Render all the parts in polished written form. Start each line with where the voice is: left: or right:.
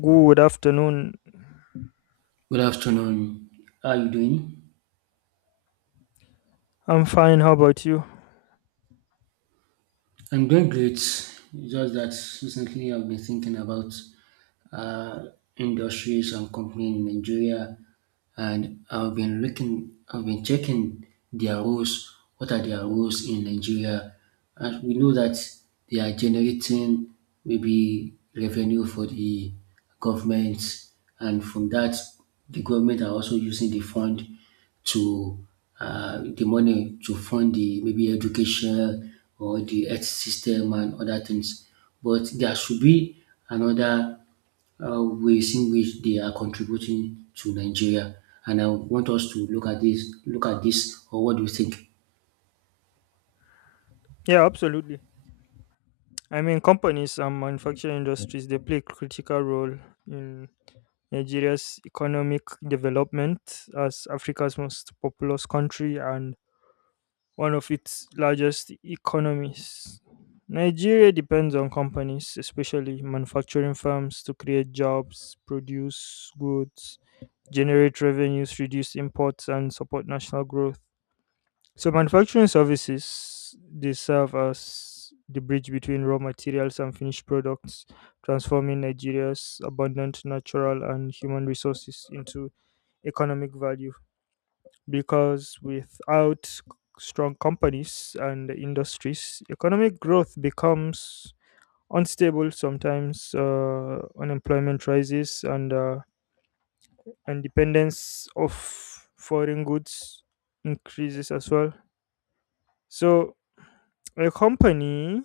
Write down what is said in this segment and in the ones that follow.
left: Good afternoon.
right: Good afternoon. How are you doing?
left: I'm fine. How about you?
right: I'm doing great. It's Just that Recently I've been thinking about uh, industries and companies in Nigeria, and I've been checking their roles. What are their roles in Nigeria? And we know that they are generating maybe revenue for the government, and from that the government are also using the fund to, the money to fund the maybe education or the health system and other things. But there should be another, ways in which they are contributing to Nigeria. And I want us to look at this, or what do you think?
left: Yeah, absolutely. I mean, companies and manufacturing industries they play a critical role in Nigeria's economic development as Africa's most populous country and one of its largest economies. Nigeria depends on companies, especially manufacturing firms, to create jobs, produce goods, generate revenues, reduce imports, and support national growth. So manufacturing services they serve as the bridge between raw materials and finished products, transforming Nigeria's abundant natural and human resources into economic value. Because without c- strong companies and industries, economic growth becomes unstable. Sometimes unemployment rises, and dependence of foreign goods increases as well. So a company,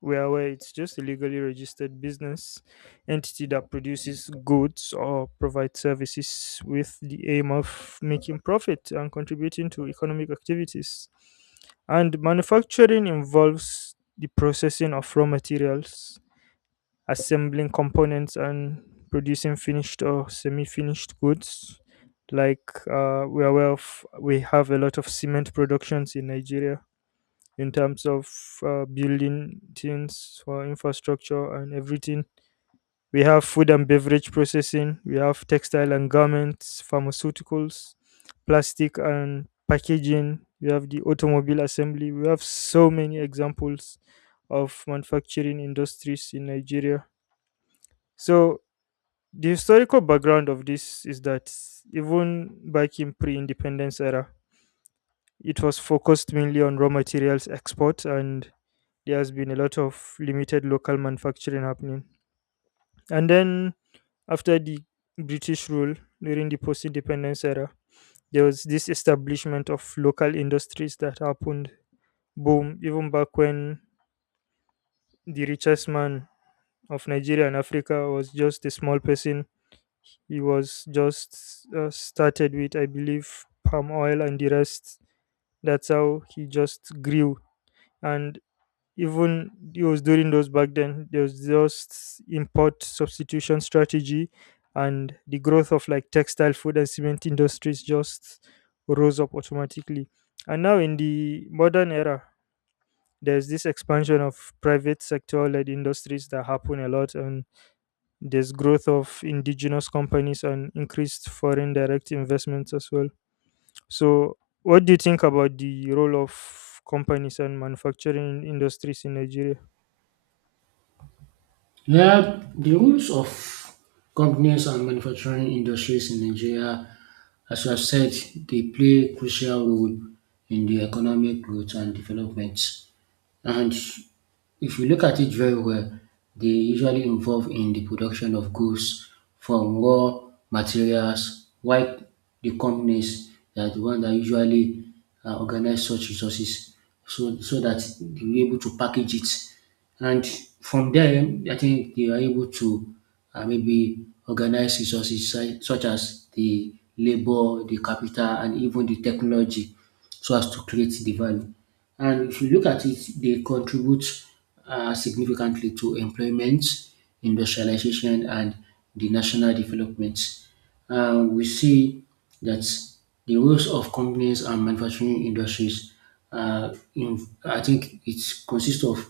left: where it's just a legally registered business entity that produces goods or provides services with the aim of making profit and contributing to economic activities. And manufacturing involves the processing of raw materials, assembling components, and producing finished or semi finished goods. Like we are aware of, we have a lot of cement productions in Nigeria in terms of building things for infrastructure and everything. We have food and beverage processing, we have textile and garments, pharmaceuticals, plastic and packaging, we have the automobile assembly. We have so many examples of manufacturing industries in Nigeria. So, the historical background of this is that even back in pre independence era, it was focused mainly on raw materials export and there has been a lot of limited local manufacturing happening. And then after the British rule during the post independence era, there was this establishment of local industries that happened. Boom, even back when the richest man of Nigeria and Africa was just a small person, he was just started with, I believe, palm oil and the rest. That's how he just grew. And even it was during those back then there was just import substitution strategy and the growth of like textile food and cement industries just rose up automatically, and now in the modern era there's this expansion of private sector led industries that happen a lot, and there's growth of indigenous companies and increased foreign direct investments as well. So what do you think about the role of companies and manufacturing industries in Nigeria?
right: Yeah, the rules of companies and manufacturing industries in Nigeria, as you have said, they play a crucial role in the economic growth and development. And if you look at it very well, they usually involve in the production of goods from raw materials, while the companies are the one that usually organize such resources so that they will be able to package it. And from there, I think they were able to maybe organize resources such as the labor, the capital, and even the technology, so as to create the value. And if you look at it, they contribute significantly to employment, industrialization, and the national development. Uh, we see that the roles of companies and manufacturing industries, uh, in, I think it consists of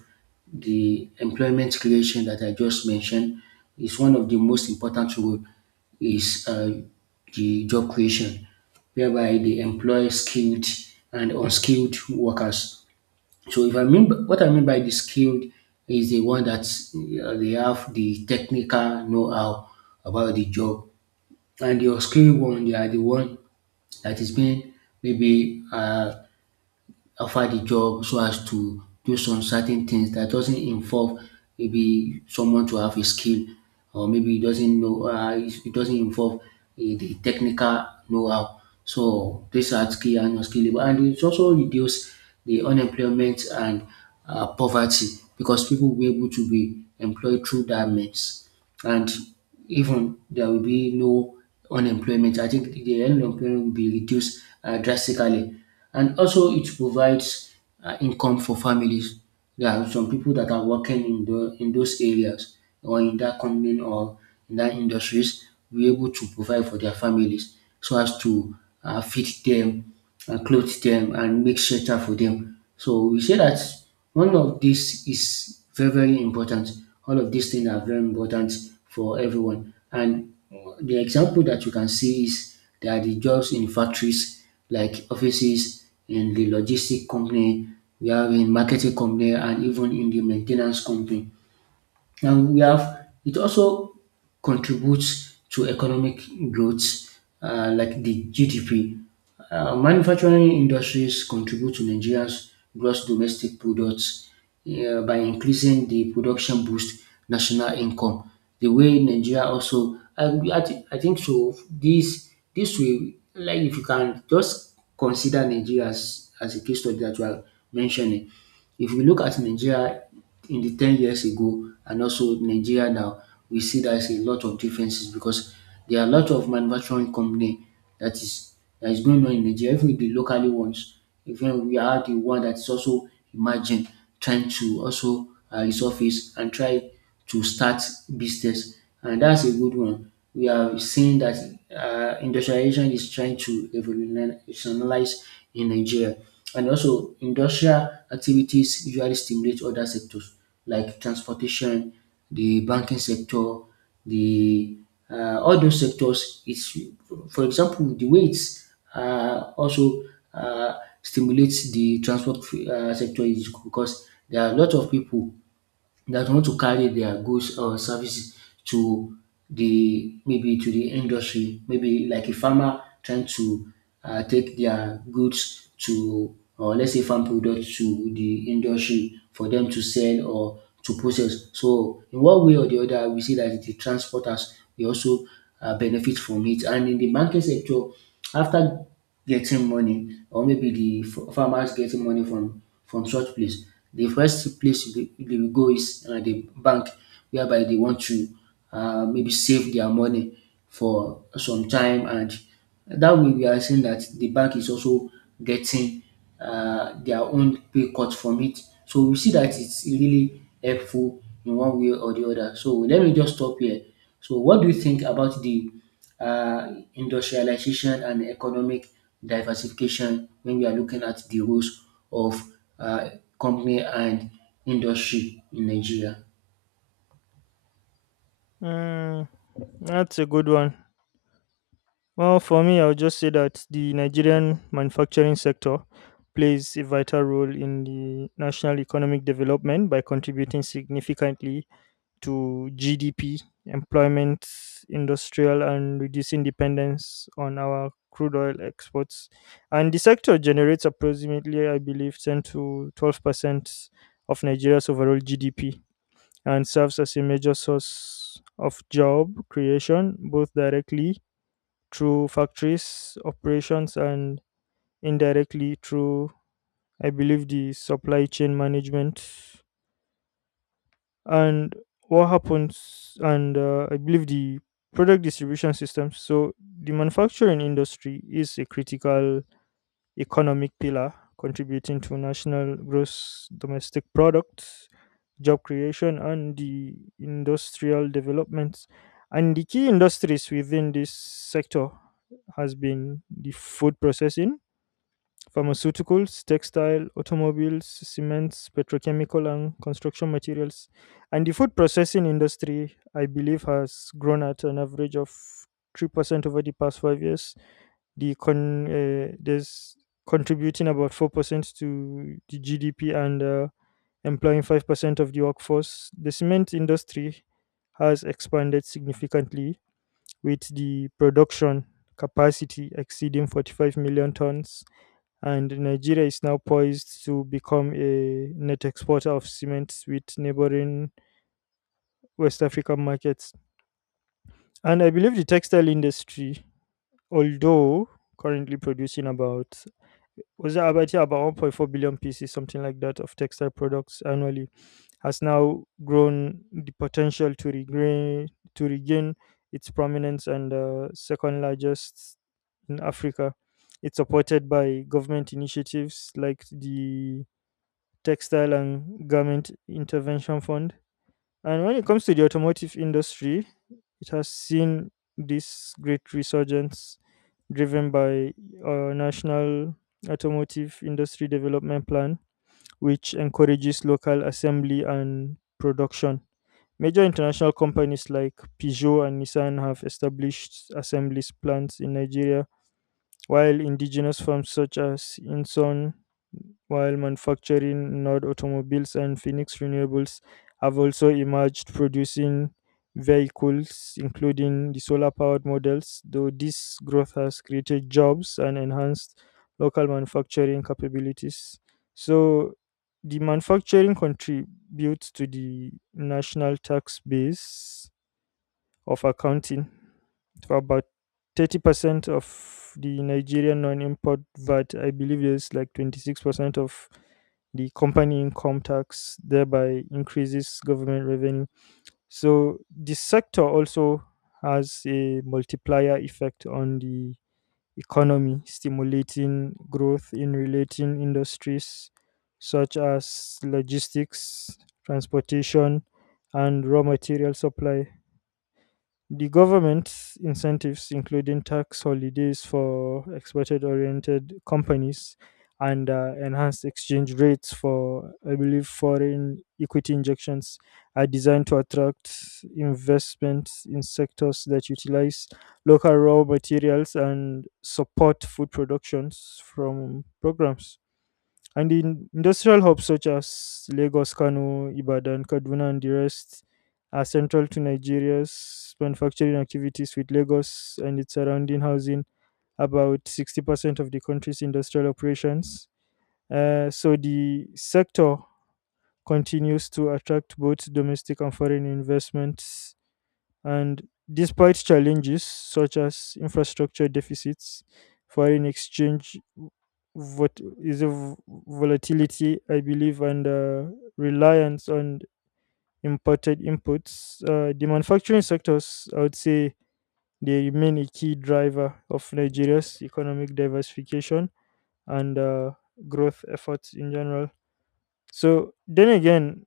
right: the employment creation that I just mentioned. Is one of the most important role is the job creation, whereby they employ skilled and unskilled workers. So if I mean by, what I mean by the skilled is the one that they have the technical know-how about the job. And the skilled one, they are the one that is being maybe offered the job so as to do some certain things that doesn't involve maybe someone to have a skill, or maybe e doesn't know, it doesn't involve the technical know-how. So these are skill and unskilled labour, and it also reduce the unemployment and poverty, because people will be able to be employed through that means, and even there will be no unemployment. I think the unemployment will be reduced drastically. And also it provides income for families. There are some people that are working in in those areas, or in that company, or in that industries, be able to provide for their families, so as to feed them, clothe them, and make shelter for them. So we say that one of this is very, very important. All of these things are very important for everyone. And the example that you can see is there are the jobs in factories, like offices, in the logistic company, we have in marketing company, and even in the maintenance company. And we have, it also contributes to economic growth, like the GDP. Manufacturing industries contribute to Nigeria's gross domestic products by increasing the production, boost national income. The way Nigeria also, I think so. This way, like if you can just consider Nigeria as a case study that you are mentioning. If we look at Nigeria in the 10 years ago and also Nigeria now, we see that is a lot of differences, because there are a lot of manufacturing company that is that is going on in Nigeria. Even the locally ones, even we are the one that is also emerging, trying to also resurface and try to start business, and that's a good one. We are seeing that industrialization is trying to revolutionize in Nigeria. And also, industrial activities usually stimulate other sectors, like transportation, the banking sector, the all those sectors. It's, for example, the way it's also uh, stimulates the transport sector is because there are a lot of people that want to carry their goods or services to the maybe to the industry, maybe like a farmer trying to take their goods to, or let's say farm products to the industry for them to sell or to process. So in one way or the other, we see that the transporters, they also benefit from it. And in the banking sector, after getting money, or maybe the farmers getting money from such place. The first place they will go is the bank, whereby they want to maybe save their money for some time. And that way we are saying that the bank is also getting their own pay cut from it. So we see that it's really helpful in one way or the other. So let me just stop here. So what do you think about the uh, industrialization and economic diversification when we are looking at the roles of uh, company and industry in Nigeria?
left: Mm, that's a good one. Well, for me, I'll just say that the Nigerian manufacturing sector plays a vital role in the national economic development by contributing significantly to GDP, employment, industrial, and reducing dependence on our crude oil exports. And the sector generates approximately, I believe, 10 to 12% of Nigeria's overall GDP and serves as a major source of job creation, both directly through factories operations and indirectly through, I believe, the supply chain management. And what happens, and I believe the product distribution systems. So, the manufacturing industry is a critical economic pillar contributing to national gross domestic product, job creation, and the industrial development. And the key industries within this sector has been the food processing, pharmaceuticals, textile, automobiles, cements, petrochemical, and construction materials. And the food processing industry, I believe, has grown at an average of 3% over the past five years, the con there's contributing about 4% to the GDP and employing 5% of the workforce. The cement industry has expanded significantly with the production capacity exceeding 45 million tons, and Nigeria is now poised to become a net exporter of cement with neighboring West African markets. And I believe the textile industry, although currently producing about, was that about, yeah, about 1.4 billion pieces, something like that, of textile products annually, has now grown the potential to regain its prominence and second largest in Africa. It's supported by government initiatives like the Textile and Garment Intervention Fund. And when it comes to the automotive industry, it has seen this great resurgence driven by a national automotive industry development plan, which encourages local assembly and production. Major international companies like Peugeot and Nissan have established assembly plants in Nigeria, while indigenous firms such as Inson, while manufacturing Nord Automobiles and Phoenix Renewables have also emerged producing vehicles, including the solar powered models, though this growth has created jobs and enhanced local manufacturing capabilities. So, the manufacturing contributes to the national tax base of accounting for about 30% of the Nigerian non import VAT. I believe there's like 26% of the company income tax, thereby increases government revenue. So the sector also has a multiplier effect on the economy, stimulating growth in relating industries such as logistics, transportation, and raw material supply. The government's incentives, including tax holidays for exported oriented companies and enhanced exchange rates for, I believe, foreign equity injections, are designed to attract investments in sectors that utilize local raw materials and support food productions from programs. And in industrial hubs such as Lagos, Kano, Ibadan, Kaduna, and the rest are central to Nigeria's manufacturing activities, with Lagos and its surrounding housing about 60% of the country's industrial operations. So the sector continues to attract both domestic and foreign investments and despite challenges such as infrastructure deficits, foreign exchange what is a v- volatility, I believe, and reliance on imported inputs. The manufacturing sectors, I would say, they remain a key driver of Nigeria's economic diversification and growth efforts in general. So then again,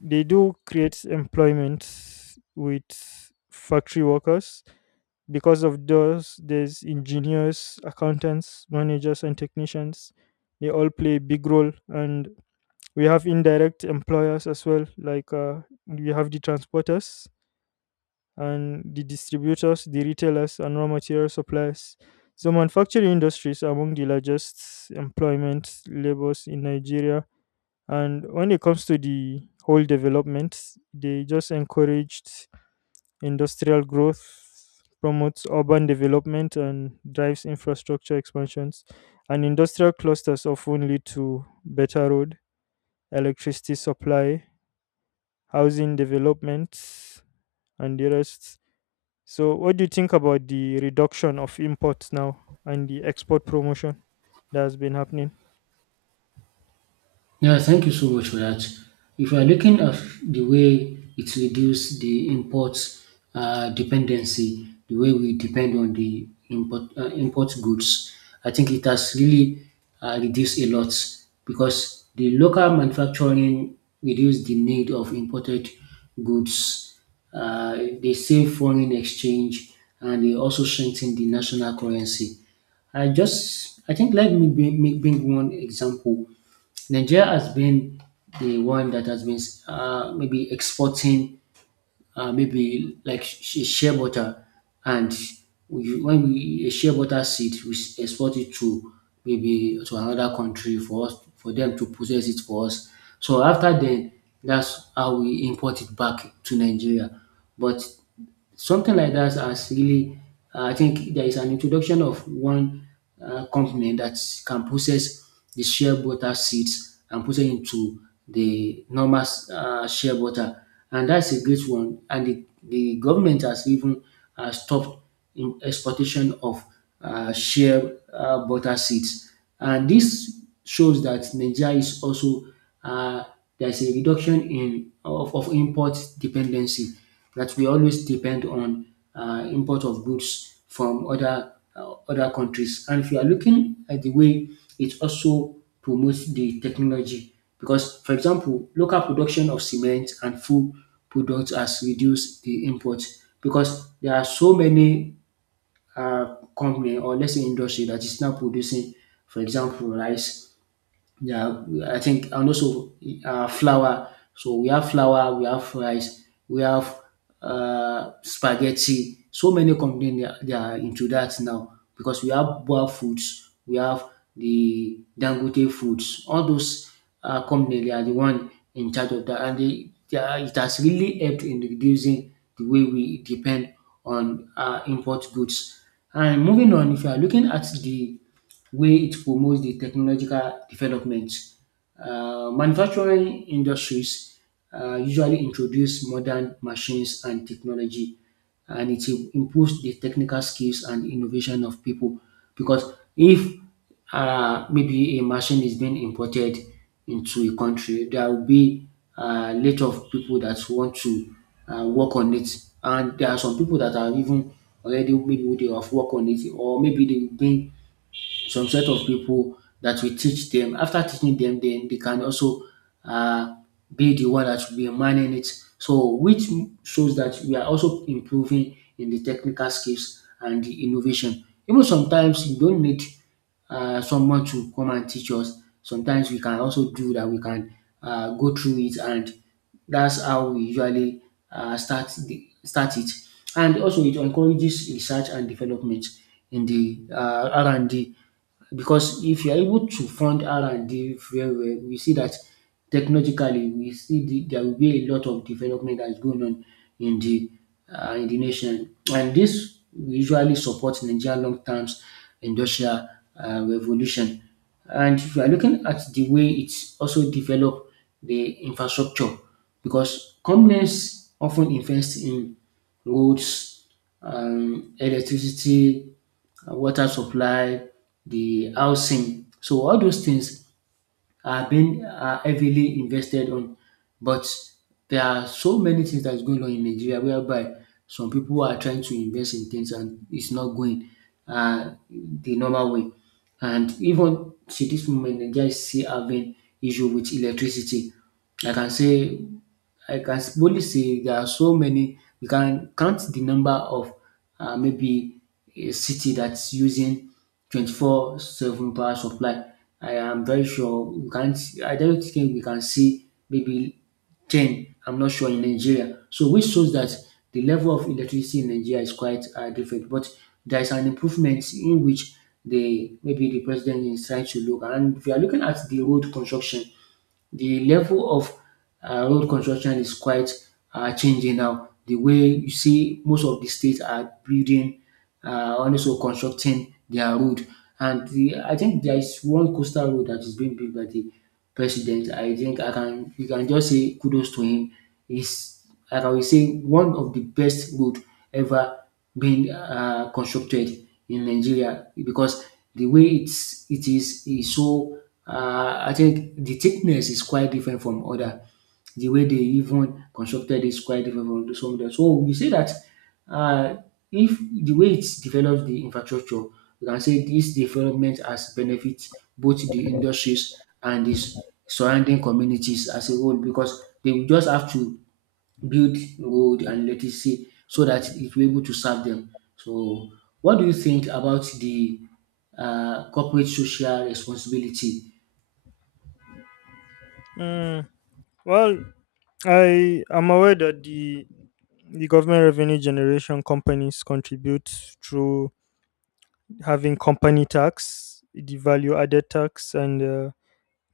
left: they do create employment with factory workers. Because of those, there's engineers, accountants, managers, and technicians. They all play a big role, and we have indirect employers as well. Like we have the transporters and the distributors, the retailers, and raw material suppliers. So manufacturing industries are among the largest employment labors in Nigeria. And when it comes to the whole development, they just encouraged industrial growth, promotes urban development and drives infrastructure expansions. And industrial clusters often lead to better road, electricity supply, housing developments, and the rest. So, what do you think about the reduction of imports now and the export promotion that has been happening?
right: Yeah, thank you so much for that. If you are looking at the way it reduce the import dependency, the way we depend on the import import goods, I think it has really reduced a lot, because the local manufacturing reduced the need of imported goods. They save foreign exchange and they also strengthen the national currency. I think let me bring one example. Nigeria has been the one that has been maybe exporting maybe like shea butter. And we, when we a shea butter seed, we export it to maybe to another country for us, for them to process it for us. So after then, that's how we import it back to Nigeria. But something like that has really, I think there is an introduction of one company that can process the shea butter seeds and put it into the normal shea butter. And that's a great one. And the government has even stopped in exportation of shea butter seeds. And this shows that Nigeria is also, uh, there's a reduction in of import dependency that we always depend on, import of goods from other other countries. And if you are looking at the way it also promotes the technology, because, for example, local production of cement and food products has reduced the import, because there are so many company, or let's say industry, that is now producing, for example, rice, yeah, I think, and also flour. So we have flour, we have rice, we have spaghetti. So many companies, they are into that now, because we have boil foods, we have the Dangote foods. All those companies, they are the one in charge of that, and they are, it has really helped in reducing the way we depend on import goods. And moving on, if you are looking at the where it promotes the technological development. Manufacturing industries usually introduce modern machines and technology, and it improves the technical skills and innovation of people. Because if maybe a machine is being imported into a country, there will be a lot of people that want to work on it. And there are some people that are even already, maybe they have worked on it, or maybe they will bring some set of people that we teach them. After teaching them, then they can also uh, be the one that will be manning it. So, which shows that we are also improving in the technical skills and the innovation. Even sometimes you don't need someone to come and teach us. Sometimes we can also do that. We can go through it, and that's how we usually start it. And also, it encourages research and development, in the R and D. Because if you are able to fund R&D very well, we see that technologically, there will be a lot of development that is going on in the in the nation, and this will usually supports Nigeria long term industrial revolution. And if you are looking at the way it's also develop the infrastructure, because companies often invest in roads, electricity, water supply, the housing. So all those things are heavily invested on. But there are so many things that's going on in Nigeria, whereby some people are trying to invest in things and it's not going the normal way. And even to this moment, Nigeria is still having issue with electricity. I can say I can boldly say there are so many. You can count the number of maybe a city that's using 24/7 power supply. I am very sure we can't, I don't think we can see maybe 10, I'm not sure, in Nigeria. So, which shows that the level of electricity in Nigeria is quite different. But there is an improvement in which the maybe the president is trying to look. And if you are looking at the road construction, the level of road construction is quite changing now. The way you see, most of the states are building and also constructing their road. And I think there is one coastal road that is being built by the president. I think I can you can just say kudos to him. He's like, I will say, one of the best road ever being constructed in Nigeria, because the way it is so I think the thickness is quite different from other. The way they even constructed is quite different from some of dem. So we say that uh if the way it develop the infrastructure, we can say this development has benefit both the industries and the surrounding communities as a whole, because they will just have to build gold and let it see, so that it will be able to serve them. So what do you think about the corporate social responsibility?
left: Mm, well, I am aware that the government revenue generation companies contribute through having company tax, the value added tax, and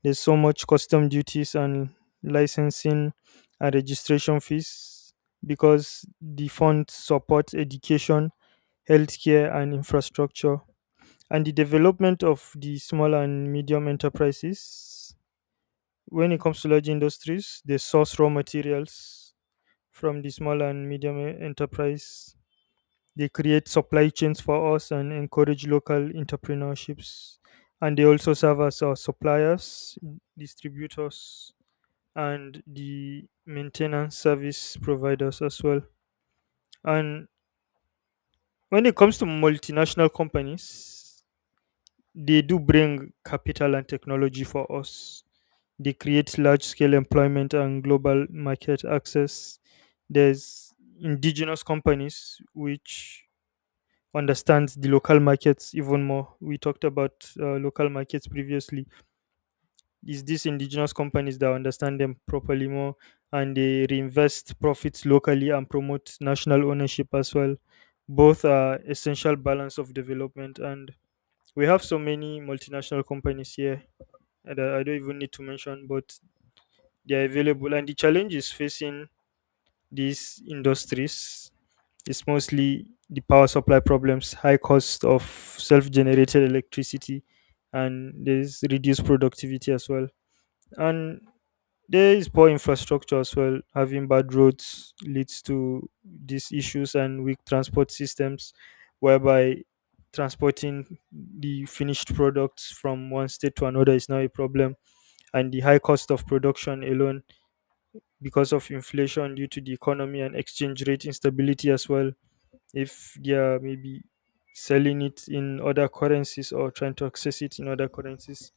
left: there's so much custom duties and licensing and registration fees because the fund supports education, healthcare, and infrastructure. And the development of the small and medium enterprises. When it comes to large industries, they source raw materials from the small and medium enterprise, they create supply chains for us and encourage local entrepreneurships. And they also serve as our suppliers, distributors, and the maintenance service providers as well. And when it comes to multinational companies, they do bring capital and technology for us. They create large scale employment and global market access. There's indigenous companies which understands the local markets even more. We talked about local markets previously. Is these indigenous companies that understand them properly more and they reinvest profits locally and promote national ownership as well. Both are essential balance of development and we have so many multinational companies here that I don't even need to mention, but they are available. And the challenge is facing these industries, it's mostly the power supply problems, high cost of self generated electricity, and there's reduced productivity as well. And there is poor infrastructure as well. Having bad roads leads to these issues and weak transport systems, whereby transporting the finished products from one state to another is now a problem. And the high cost of production alone, because of inflation due to the economy and exchange rate instability as well, if they are maybe selling it in other currencies or trying to access it in other currencies.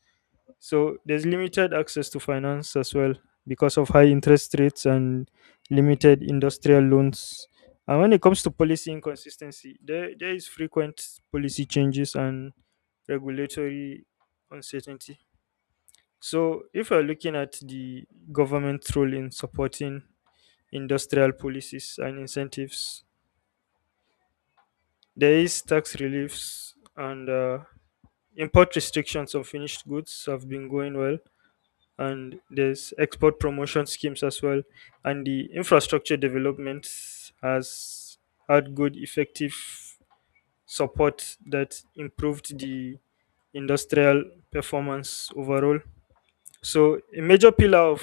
left: So there's limited access to finance as well because of high interest rates and limited industrial loans. And when it comes to policy inconsistency, there is frequent policy changes and regulatory uncertainty. So if you're looking at the government's role in supporting industrial policies and incentives, there is tax reliefs and import restrictions on finished goods have been going well, and there's export promotion schemes as well, and the infrastructure development has had good effective support that improved the industrial performance overall. So, a major pillar of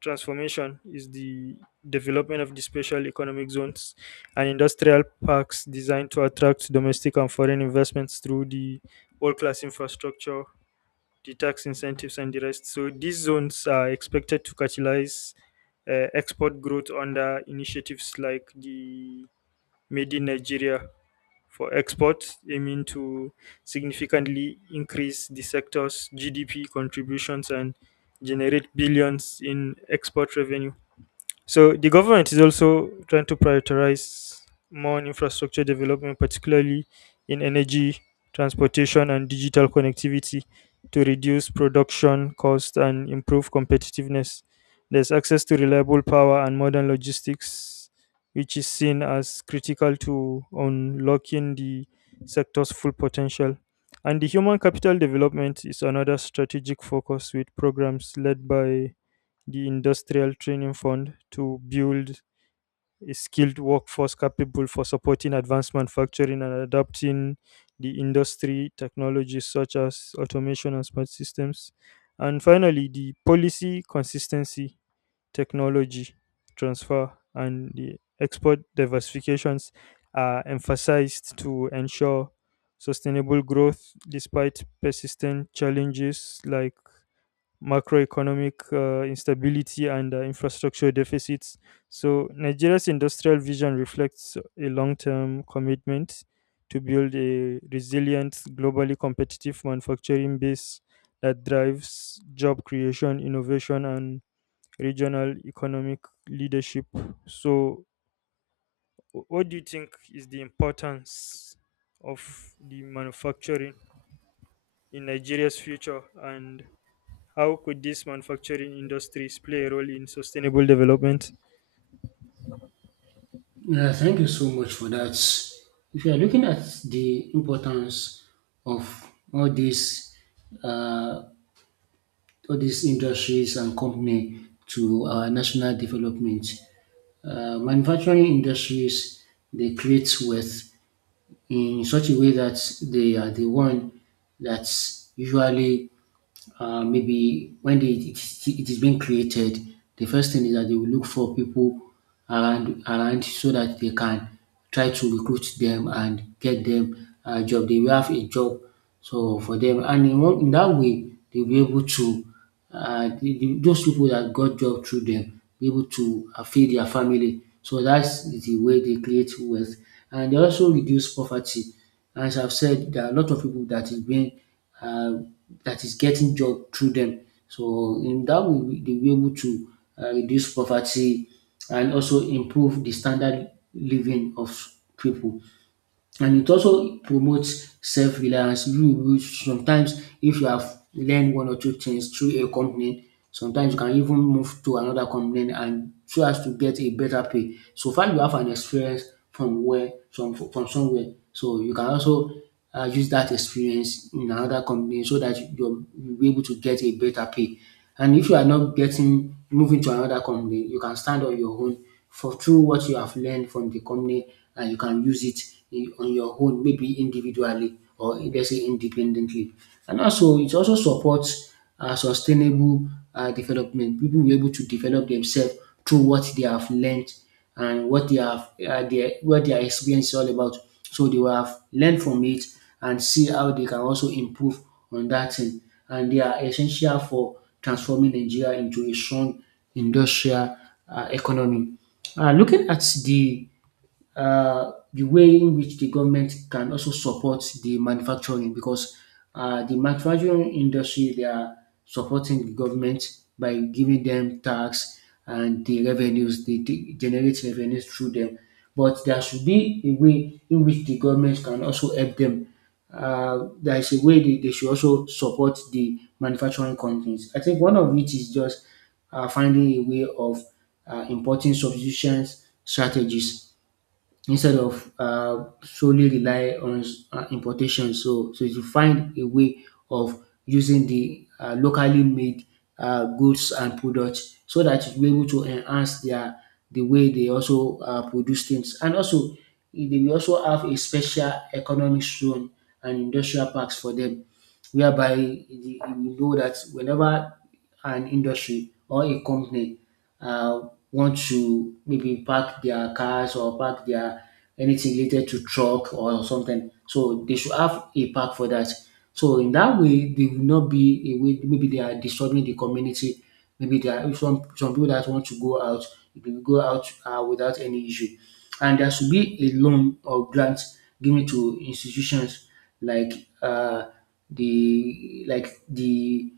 left: transformation is the development of the special economic zones and industrial parks designed to attract domestic and foreign investments through the world class infrastructure, the tax incentives, and the rest. So, these zones are expected to catalyze export growth under initiatives like the Made in Nigeria for exports, aiming to significantly increase the sector's GDP contributions and generate billions in export revenue. So the government is also trying to prioritize more on infrastructure development, particularly in energy, transportation, and digital connectivity to reduce production cost and improve competitiveness. There's access to reliable power and modern logistics, which is seen as critical to unlocking the sector's full potential. And the human capital development is another strategic focus with programs led by the Industrial Training Fund to build a skilled workforce capable for supporting advanced manufacturing and adapting the industry technologies such as automation and smart systems. And finally, the policy consistency, technology transfer, and the export diversifications are emphasized to ensure sustainable growth despite persistent challenges like macroeconomic instability and infrastructure deficits. So, Nigeria's industrial vision reflects a long term commitment to build a resilient, globally competitive manufacturing base that drives job creation, innovation, and regional economic leadership. So, what do you think is the importance of the manufacturing in Nigeria's future and how could these manufacturing industries play a role in sustainable development?
right: Yeah, thank you so much for that. If you are looking at the importance of all these industries and company to our national development, manufacturing industries, they create wealth in such a way that they are the one that usually maybe when it is being created, the first thing is that they will look for people around, so that they can try to recruit them and get them a job. They will have a job so for them, and in that way, they'll be able to uh, those people that got job through them be able to feed their family. So that's the way they create wealth, and they also reduce poverty. As I've said, there are a lot of people that is being uh, that is getting job through them. So in that way, they will be able to reduce poverty and also improve the standard living of people, and it also promotes self-reliance. You will sometimes, if you have learned one or two things through a company, sometimes you can even move to another company, and so as to get a better pay. So far you have an experience from where, from somewhere. So you can also use that experience in another company so that you'll be able to get a better pay. And if you are not getting moving to another company, you can stand on your own for through what you have learned from the company, and you can use it in, on your own, maybe individually, or let's say independently. And also, it also supports sustainable development. People will be able to develop themselves through what they have learned and what they have their what their experience is all about. So they will have learned from it and see how they can also improve on that thing. And they are essential for transforming Nigeria into a strong industrial economy. Looking at the way in which the government can also support the manufacturing, because the manufacturing industry, they are supporting the government by giving them tax, and the revenues they generate revenues through them. But there should be a way in which the government can also help them. There is a way they should also support the manufacturing companies. I think one of it is just finding a way of importing substitution strategies, instead of solely rely on importation. So, to find a way of using the locally made goods and products, so that you'll be able to enhance their the way they also produce things. And also, they will also have a special economic zone and industrial parks for them, whereby you know that whenever an industry or a company uh, want to maybe park their cars or park their anything related to truck or something. So they should have a park for that. So in that way, they will not be a way. Maybe they are disturbing the community. Maybe there are some people that want to go out. They will go out without any issue, and there should be a loan or grant given to institutions like uh, the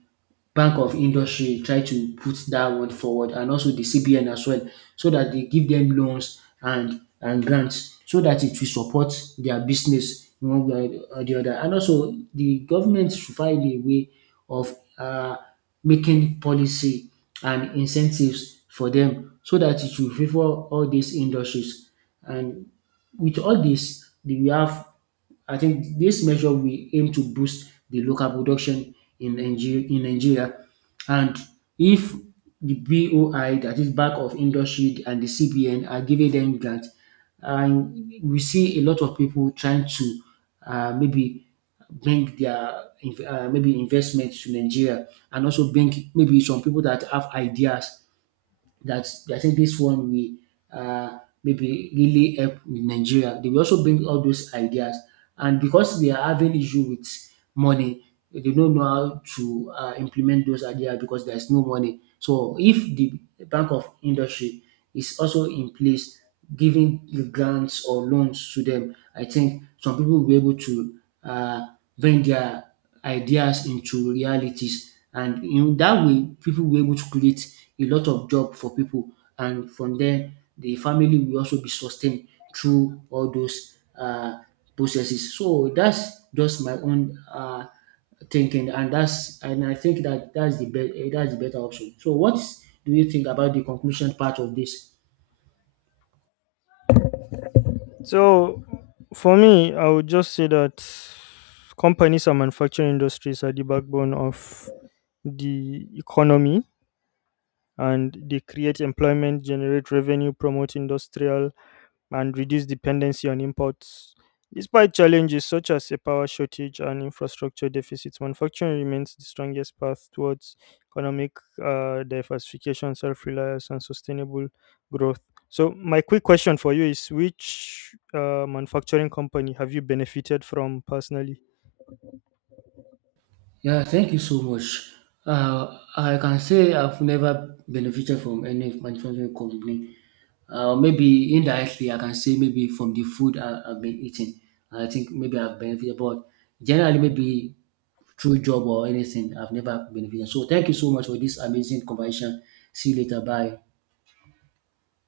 right: Bank of Industry try to put that one forward, and also the CBN as well, so that they give them loans and grants, so that it will support their business in one way or the other. And also, the government should find a way of making policy and incentives for them so that it will favour all these industries. And with all this we have, I think this measure will aim to boost the local production in Nigeria. And if the BOI, that is back of industry, and the CBN are giving them grants, and we see a lot of people trying to maybe bring their maybe investments to Nigeria, and also bring maybe some people that have ideas, that I think this one will maybe really help Nigeria. They will also bring all those ideas, and because they are having issue with money, they don't know how to implement those ideas because there is no money. So if the Bank of Industry is also in place, giving the grants or loans to them, I think some people will be able to uh, bring their ideas into realities, and in that way people will be able to create a lot of job for people, and from there the family will also be sustained through all those processes. So that's just my own thinking, and that's and I think that that's the better option. So what do you think about the conclusion part of this?
left: So, for me, I would just say that companies and manufacturing industries are the backbone of the economy and they create employment, generate revenue, promote industrial and reduce dependency on imports. Despite challenges such as a power shortage and infrastructure deficits, manufacturing remains the strongest path towards economic diversification, self reliance, and sustainable growth. So, my quick question for you is which manufacturing company have you benefited from personally?
right: Yeah, thank you so much. I can say I've never benefited from any manufacturing company. Maybe indirectly, I can say maybe from the food I've been eating. I think maybe I've benefited, but generally, maybe through job or anything, I've never benefited. So, thank you so much for this amazing conversation. See you later. Bye.